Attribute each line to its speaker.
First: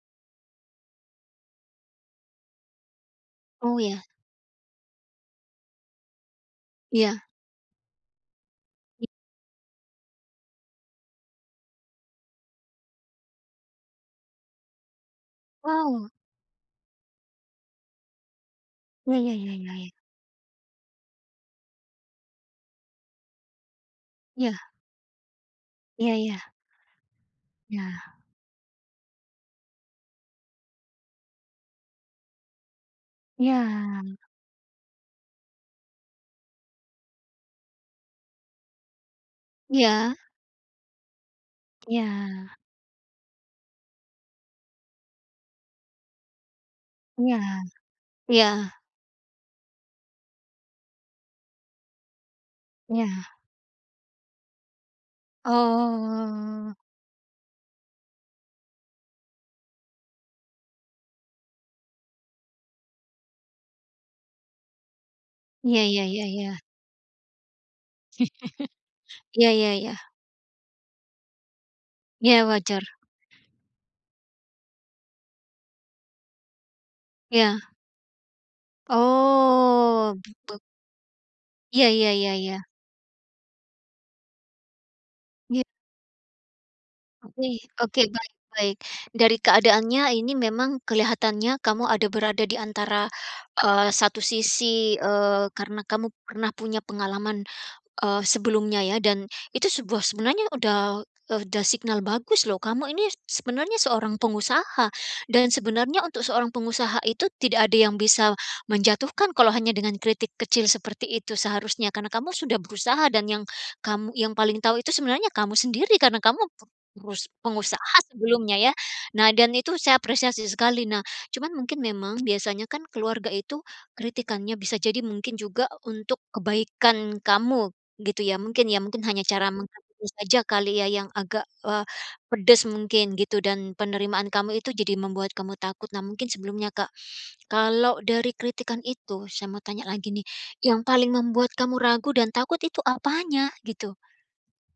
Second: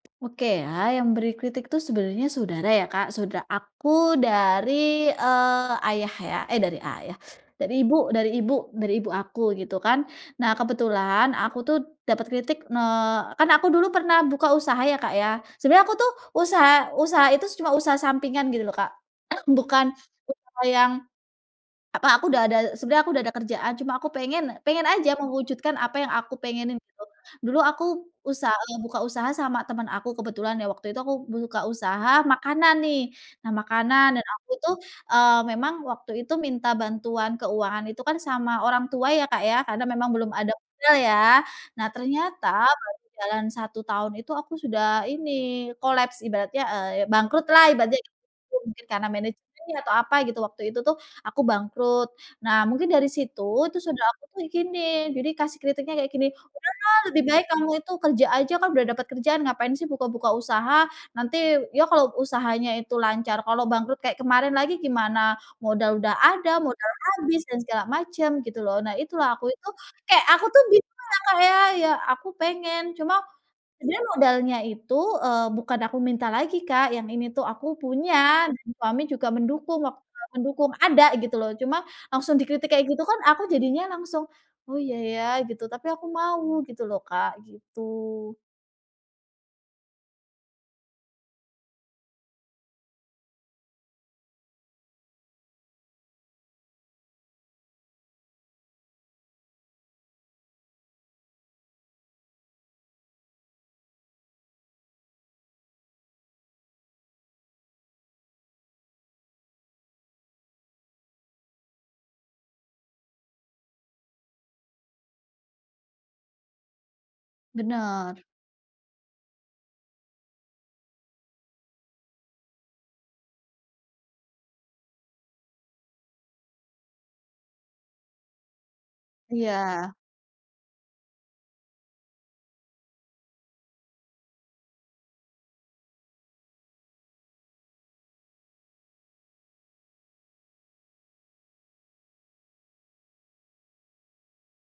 Speaker 1: Oke ya, yang beri kritik tuh sebenarnya saudara ya, Kak, sauda
Speaker 2: Oh ya.
Speaker 1: aku dari, eee, ayah ya eh dari ayah,
Speaker 2: Iya.
Speaker 1: dari ibu dari ibu dari
Speaker 2: I
Speaker 1: ibu aku gitu kan, nah kebetulan aku tuh dapat kritik eee, kan aku dulu pernah buka usaha ya, Kak ya, sebenarnya aku
Speaker 2: Wow.
Speaker 1: tuh usaha usaha itu cuma usaha sampingan gitu loh, Kak,
Speaker 2: Ya ya ya ya
Speaker 1: bukan
Speaker 2: ya.
Speaker 1: usaha yang apa, aku udah ada sebenernya aku udah ada kerjaan cuma aku
Speaker 2: Iya.
Speaker 1: pengen pengen aja mewujudkan apa yang
Speaker 2: Iya
Speaker 1: aku
Speaker 2: iya.
Speaker 1: pengenin gitu. Dulu aku
Speaker 2: Ya.
Speaker 1: usaha, buka usaha sama temen aku kebetulan ya, waktu itu aku buka usaha makanan nih. Nah makanan
Speaker 2: Ya.
Speaker 1: dan aku tuh, eee, memang waktu itu minta bantuan keuangan itu kan sama orang tua ya, Kak, ya, karena memang
Speaker 2: Iya.
Speaker 1: belum ada modal ya. Nah
Speaker 2: Iya.
Speaker 1: ternyata baru berjalan 1 tahun itu aku sudah ini, kolaps ibaratnya, eee,
Speaker 2: Iya.
Speaker 1: bangkrut lah ibaratnya gitu,
Speaker 2: Iya.
Speaker 1: mungkin karena manajemennya atau apa gitu waktu itu tuh aku bangkrut, nah mungkin dari
Speaker 2: Ya.
Speaker 1: situ, itu saudara aku tuh gini, jadi kasih kritiknya kayak gini,
Speaker 2: Oh.
Speaker 1: "Udahlah, lebih baik kamu itu kerja aja, kan udah dapet kerjaan, ngapain sih buka-buka usaha. Nanti ya kalau usahanya itu lancar, kalau bangkrut kayak kemarin lagi gimana?
Speaker 2: Ya
Speaker 1: Modal
Speaker 2: ya
Speaker 1: udah
Speaker 2: ya
Speaker 1: ada,
Speaker 2: ya.
Speaker 1: modal habis, dan segala macem," gitu loh, nah itu lah aku
Speaker 2: Ya
Speaker 1: itu,
Speaker 2: ya ya.
Speaker 1: kayak aku tuh bingung lah, Kak, ya, ya aku
Speaker 2: Ya
Speaker 1: pengen,
Speaker 2: wajar.
Speaker 1: cuma sebenernya modalnya itu, eee, bukan aku minta lagi, Kak, yang ini tuh,
Speaker 2: Ya.
Speaker 1: aku punya, dan suami juga mendukung wak
Speaker 2: Oh,
Speaker 1: [unintelligible]
Speaker 2: be beg
Speaker 1: mendukung ada gitu loh, cuma
Speaker 2: Iya ya ya
Speaker 1: langsung
Speaker 2: ya.
Speaker 1: dikritik kayak gitu kan aku jadinya langsung, oh iya ya,
Speaker 2: Ya.
Speaker 1: gitu, tapi aku mau gitu loh, Kak,
Speaker 2: Oke oke, baik
Speaker 1: gitu.
Speaker 2: baik. Dari keadaannya ini memang kelihatannya kamu ada berada di antara, eee, 1 sisi, eee, karena kamu pernah punya pengalaman, eee, sebelumnya ya. Dan itu sebuah sebenarnya udah udah signal bagus loh. Kamu ini sebenarnya seorang pengusaha dan sebenarnya untuk seorang pengusaha itu tidak ada yang bisa menjatuhkan kalau hanya dengan kritik kecil seperti itu seharusnya. Karena kamu sudah berusaha dan yang kamu yang paling tahu itu sebenarnya kamu sendiri, karena kamu perus pengusaha
Speaker 1: Benar.
Speaker 2: sebelumnya ya. Nah dan itu saya apresiasi sekali, nah cuman mungkin memang biasanya kan keluarga itu kritikannya, bisa jadi mungkin juga untuk kebaikan kamu gitu ya, mungkin ya, mungkin hanya cara
Speaker 1: Iya.
Speaker 2: [unintelligible] saja kali ya yang agak, eee, pedes mungkin gitu dan penerimaan kamu itu jadi membuat kamu takut. Nah mungkin sebelumnya, Kak, kalau dari kritikan itu, saya mau tanya lagi nih, yang paling membuat kamu ragu dan takut itu apanya gitu?